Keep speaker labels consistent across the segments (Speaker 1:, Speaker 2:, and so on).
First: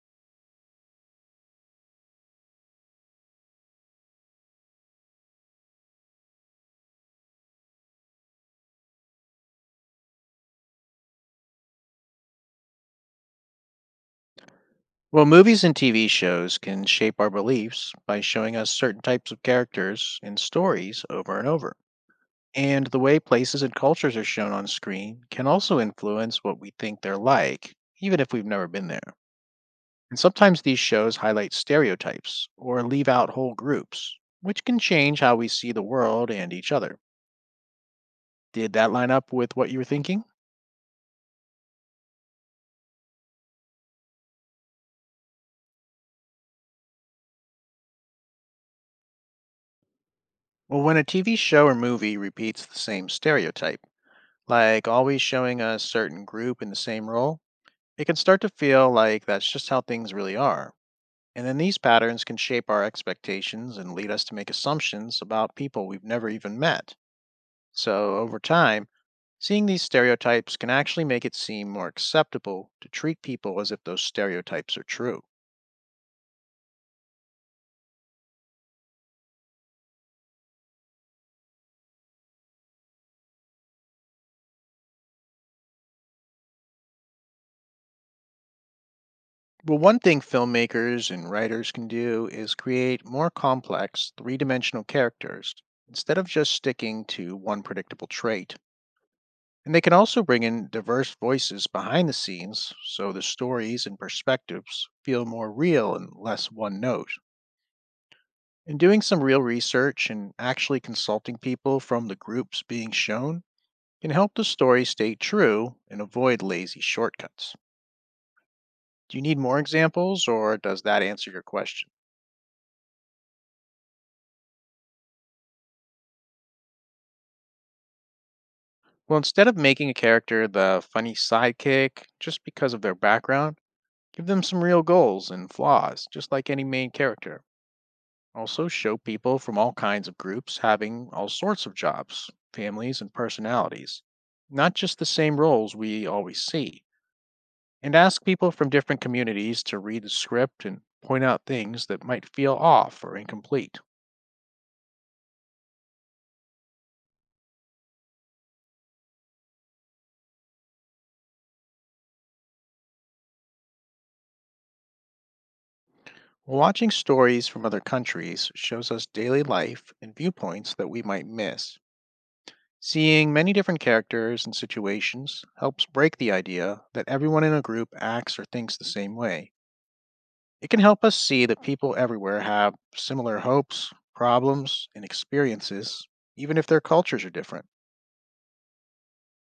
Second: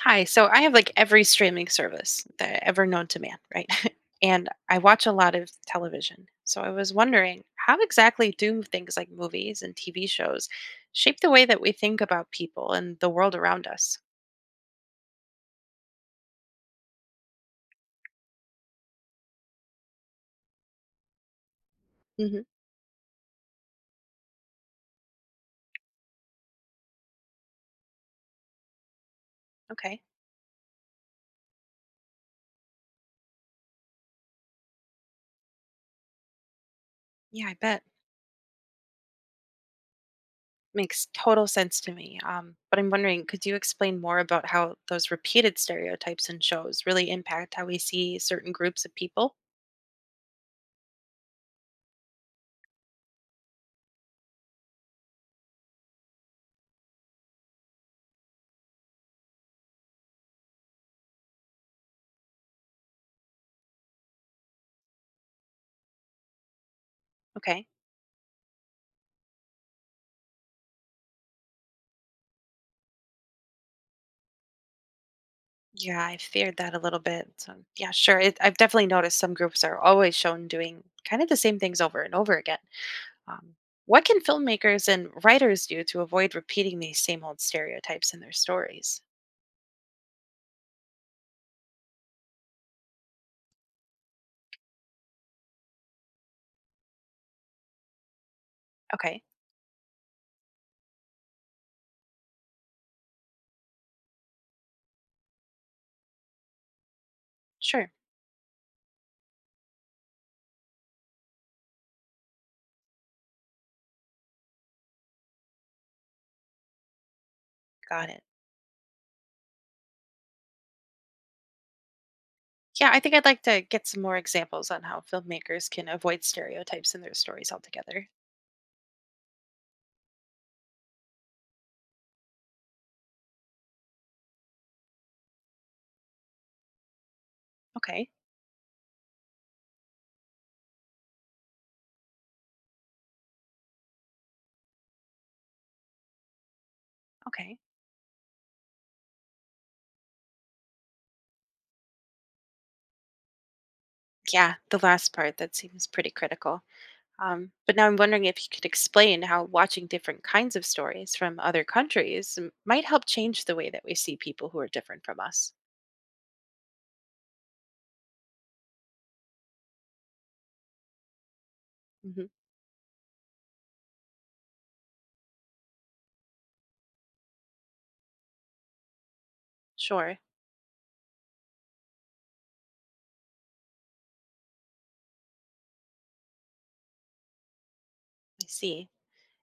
Speaker 1: Hi. So I have like every streaming service that ever known to man, right? And I watch a lot of television. So I was wondering, how exactly do things like movies and TV shows shape the way that we think about people and the world around us?
Speaker 2: Well, movies and TV shows can shape our beliefs by showing us certain types of characters and stories over and over.
Speaker 1: Hmm.
Speaker 2: And the way places and cultures are shown on screen can also influence what we think they're like, even if we've never been there.
Speaker 1: Okay.
Speaker 2: And sometimes these shows highlight stereotypes or leave out whole groups, which can change how we see the world and each other.
Speaker 1: Yeah, I bet.
Speaker 2: Did that line up with what you were thinking?
Speaker 1: Makes total sense to me. But I'm wondering, could you explain more about how those repeated stereotypes in shows really impact how we see certain groups of people?
Speaker 2: Well, when a TV show or movie repeats the same stereotype, like always showing a certain group in the same role, it can start to feel like that's just how things really are. And then these patterns can shape our expectations and lead us to make assumptions about people we've never even met.
Speaker 1: Okay.
Speaker 2: So, over time, seeing these stereotypes can actually make it seem more acceptable to treat people as if those stereotypes are true.
Speaker 1: Yeah, I feared that a little bit. So, yeah, sure. It, I've definitely noticed some groups are always shown doing kind of the same things over and over again. Um, what can filmmakers and writers do to avoid repeating these same old stereotypes in their stories?
Speaker 2: Well, one thing filmmakers and writers can do is create more complex, three dimensional characters instead of just sticking to one predictable trait.
Speaker 1: Okay,
Speaker 2: And they can also bring in diverse voices behind the scenes so the stories and perspectives feel more real and less one note.
Speaker 1: sure.
Speaker 2: And doing some real research and actually consulting people from the groups being shown can help the story stay true and avoid lazy shortcuts.
Speaker 1: Got it.
Speaker 2: Do you need more examples or does that answer your question?
Speaker 1: Yeah, I think I'd like to get some more examples on how filmmakers can avoid stereotypes in their stories altogether.
Speaker 2: Well, instead of making a character the funny sidekick just because of their background, give them some real goals and flaws, just like any main character.
Speaker 1: Okay,
Speaker 2: Also, show people from all kinds of groups having all sorts of jobs, families, and personalities, not just the same roles we always see.
Speaker 1: okay.
Speaker 2: And ask people from different communities to read the script and point out things that might feel off or incomplete.
Speaker 1: Yeah, the last part that seems pretty critical. But now I'm wondering if you could explain how watching different kinds of stories from other countries might help change the way that we see people who are different from us.
Speaker 2: Watching stories from other countries shows us daily life and viewpoints that we might miss.
Speaker 1: Hmm.
Speaker 2: Seeing many different characters and situations helps break the idea that everyone in a group acts or thinks the same way.
Speaker 1: Sure,
Speaker 2: It can help us see that people everywhere have similar hopes, problems, and experiences, even if their cultures are different.
Speaker 1: I see.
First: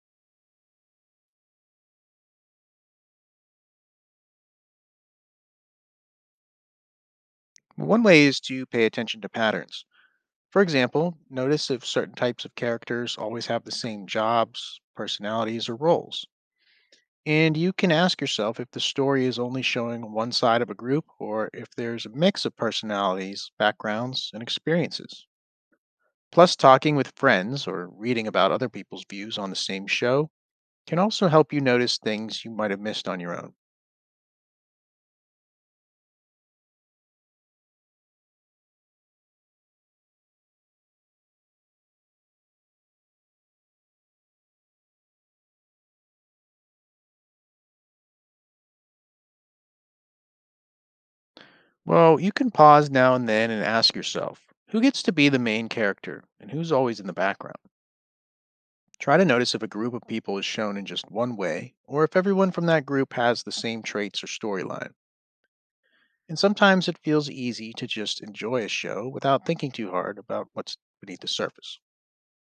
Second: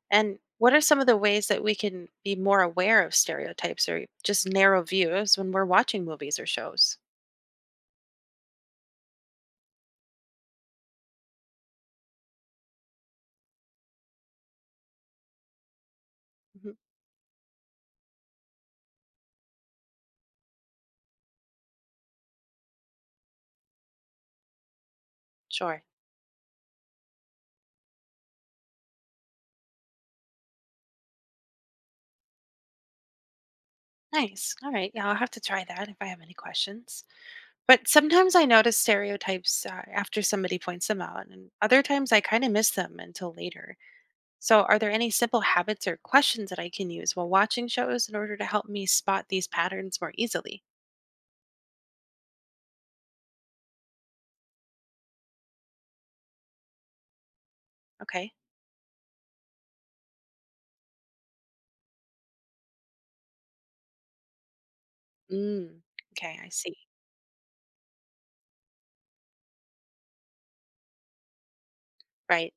Speaker 1: And what are some of the ways that we can be more aware of stereotypes or just narrow views when we're watching movies or shows?
Speaker 2: One way is to pay attention to patterns. For example, notice if certain types of characters always have the same jobs, personalities, or roles.
Speaker 1: Hmm.
Speaker 2: And you can ask yourself if the story is only showing one side of a group or if there's a mix of personalities, backgrounds, and experiences.
Speaker 1: Sure.
Speaker 2: Plus, talking with friends or reading about other people's views on the same show can also help you notice things you might have missed on your own.
Speaker 1: Nice. All right. Yeah, I'll have to try that if I have any questions. But sometimes I notice stereotypes after somebody points them out, and other times I kind of miss them until later. So, are there any simple habits or questions that I can use while watching shows in order to help me spot these patterns more easily?
Speaker 2: Well, you can pause now and then and ask yourself, who gets to be the main character and who's always in the background?
Speaker 1: Okay.
Speaker 2: Try to notice if a group of people is shown in just one way or if everyone from that group has the same traits or storyline.
Speaker 1: Mm.
Speaker 2: And
Speaker 1: Okay, I see.
Speaker 2: sometimes it feels easy to just enjoy a show without thinking too hard about what's beneath the surface.
Speaker 1: Right.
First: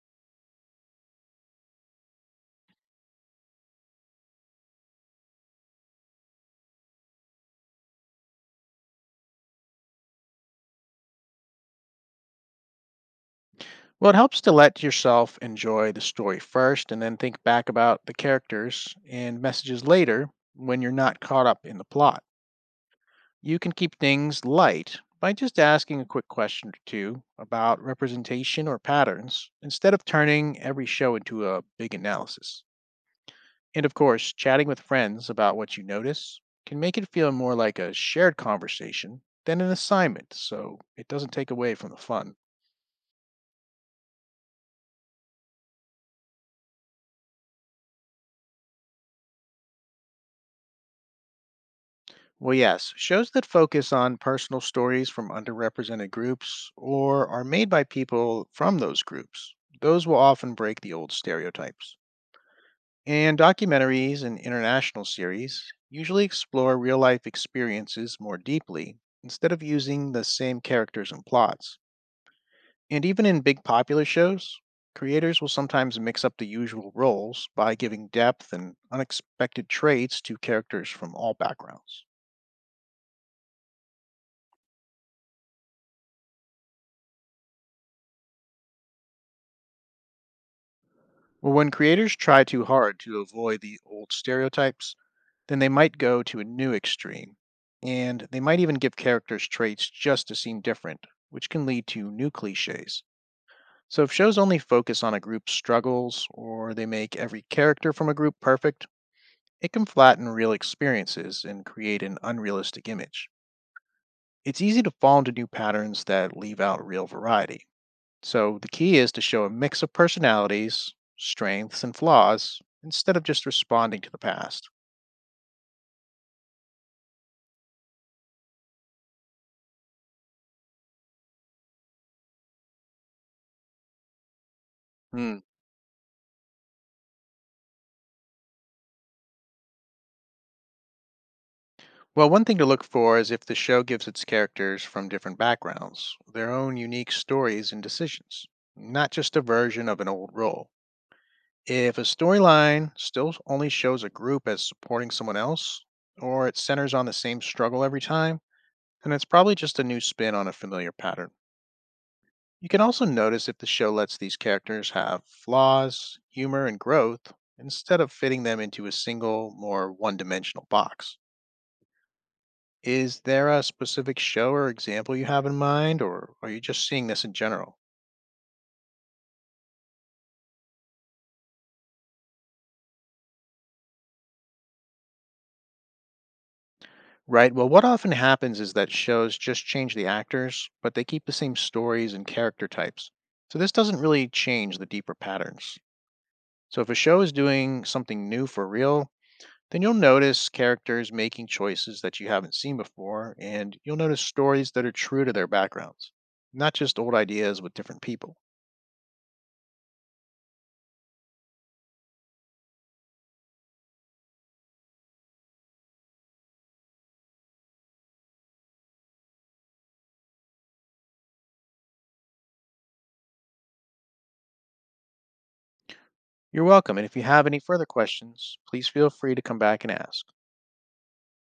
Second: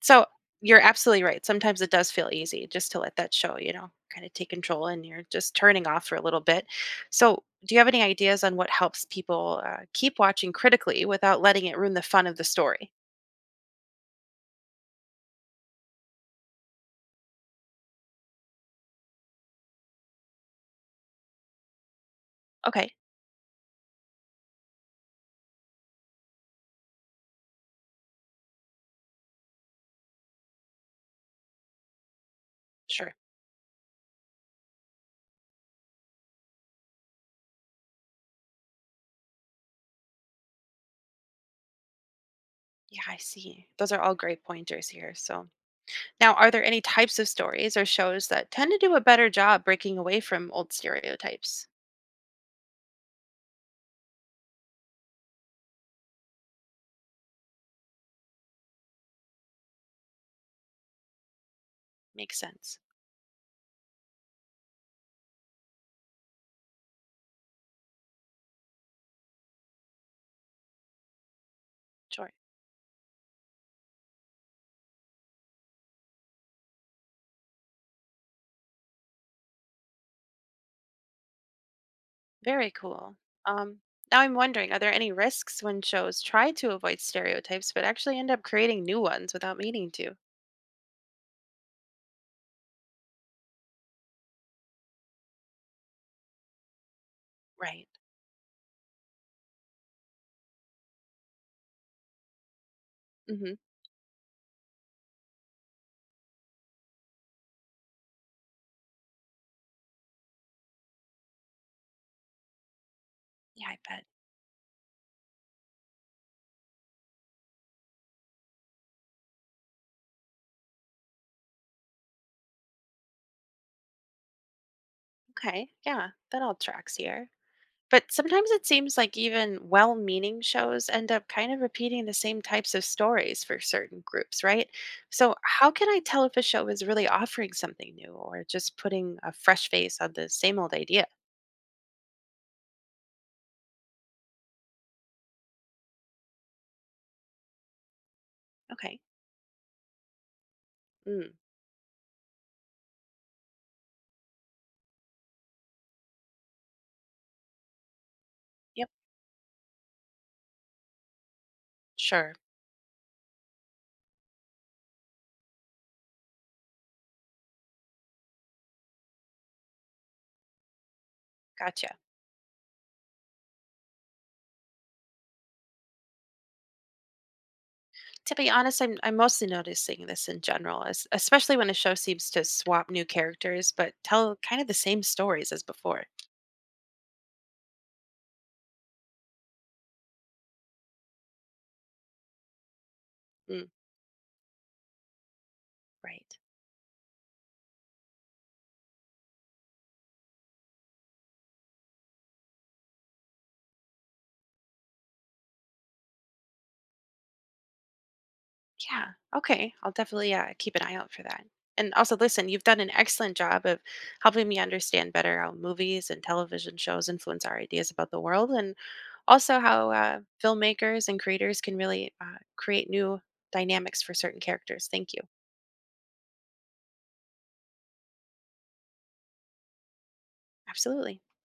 Speaker 1: So, you're absolutely right. Sometimes it does feel easy just to let that show, you know, kind of take control and you're just turning off for a little bit. So, do you have any ideas on what helps people keep watching critically without letting it ruin the fun of the story?
Speaker 2: Well, it helps to let yourself enjoy the story first and then think back about the characters and messages later when you're not caught up in the plot.
Speaker 1: Okay,
Speaker 2: You can keep things light by just asking a quick question or two about representation or patterns instead of turning every show into a big analysis.
Speaker 1: sure.
Speaker 2: And of course, chatting with friends about what you notice can make it feel more like a shared conversation than an assignment, so it doesn't take away from the fun.
Speaker 1: Yeah, I see. Those are all great pointers here. So, now, are there any types of stories or shows that tend to do a better job breaking away from old stereotypes?
Speaker 2: Well, yes, shows that focus on personal stories from underrepresented groups or are made by people from those groups, those will often break the old stereotypes.
Speaker 1: Makes sense.
Speaker 2: And documentaries and international series usually explore real life experiences more deeply instead of using the same characters and plots.
Speaker 1: Sure.
Speaker 2: And even in big popular shows, creators will sometimes mix up the usual roles by giving depth and unexpected traits to characters from all backgrounds.
Speaker 1: Very cool. Um, Now I'm wondering, are there any risks when shows try to avoid stereotypes but actually end up creating new ones without meaning to?
Speaker 2: Well, when creators try too hard to avoid the old stereotypes, then they might go to a new extreme.
Speaker 1: Right.
Speaker 2: And they might even give characters traits just to seem different, which can lead to new cliches.
Speaker 1: Mm-hmm.
Speaker 2: So if shows only focus on a group's struggles, or they make every character from a group perfect, it can flatten real experiences and create an unrealistic image.
Speaker 1: Yeah, I bet.
Speaker 2: It's easy to fall into new patterns that leave out real variety. So the key is to show a mix of personalities, strengths, and flaws instead of just responding to the past.
Speaker 1: Okay. Yeah, that all tracks here. But sometimes it seems like even well meaning shows end up kind of repeating the same types of stories for certain groups, right? So,
Speaker 2: Hmm.
Speaker 1: how can I tell if a show is really offering something new or just putting a fresh face on the same old idea?
Speaker 2: Well, one thing to look for is if the show gives its characters from different backgrounds their own unique stories and decisions,
Speaker 1: Okay.
Speaker 2: not just a version of an old role.
Speaker 1: Mm,
Speaker 2: If a storyline still only shows a group as supporting someone else, or it centers on the same struggle every time,
Speaker 1: yep.
Speaker 2: then it's probably just a new spin on a familiar pattern.
Speaker 1: Sure.
Speaker 2: You can also notice if the show lets these characters have flaws, humor, and growth instead of fitting them into a single, more one dimensional box.
Speaker 1: Gotcha.
Speaker 2: Is there a specific show or example you have in mind, or are you just seeing this in general?
Speaker 1: To be honest, I'm mostly noticing this in general, especially when a show seems to swap new characters but tell kind of the same stories as before.
Speaker 2: Right, well, what often happens is that shows just change the actors, but they keep the same stories and character types. So
Speaker 1: Mm,
Speaker 2: this doesn't really change the deeper patterns.
Speaker 1: right.
Speaker 2: So if a show is doing something new for real, then you'll notice characters making choices that you haven't seen before, and you'll notice stories that are true to their backgrounds, not just old ideas with different people.
Speaker 1: Yeah. Okay. I'll definitely keep an eye out for that. And also, listen, you've done an excellent job of helping me understand better how movies and television shows influence our ideas about the world, and also how filmmakers and creators can really create new dynamics for certain characters. Thank you.
Speaker 2: You're welcome, and if you have any further questions, please feel free to come back and ask.
Speaker 1: Absolutely.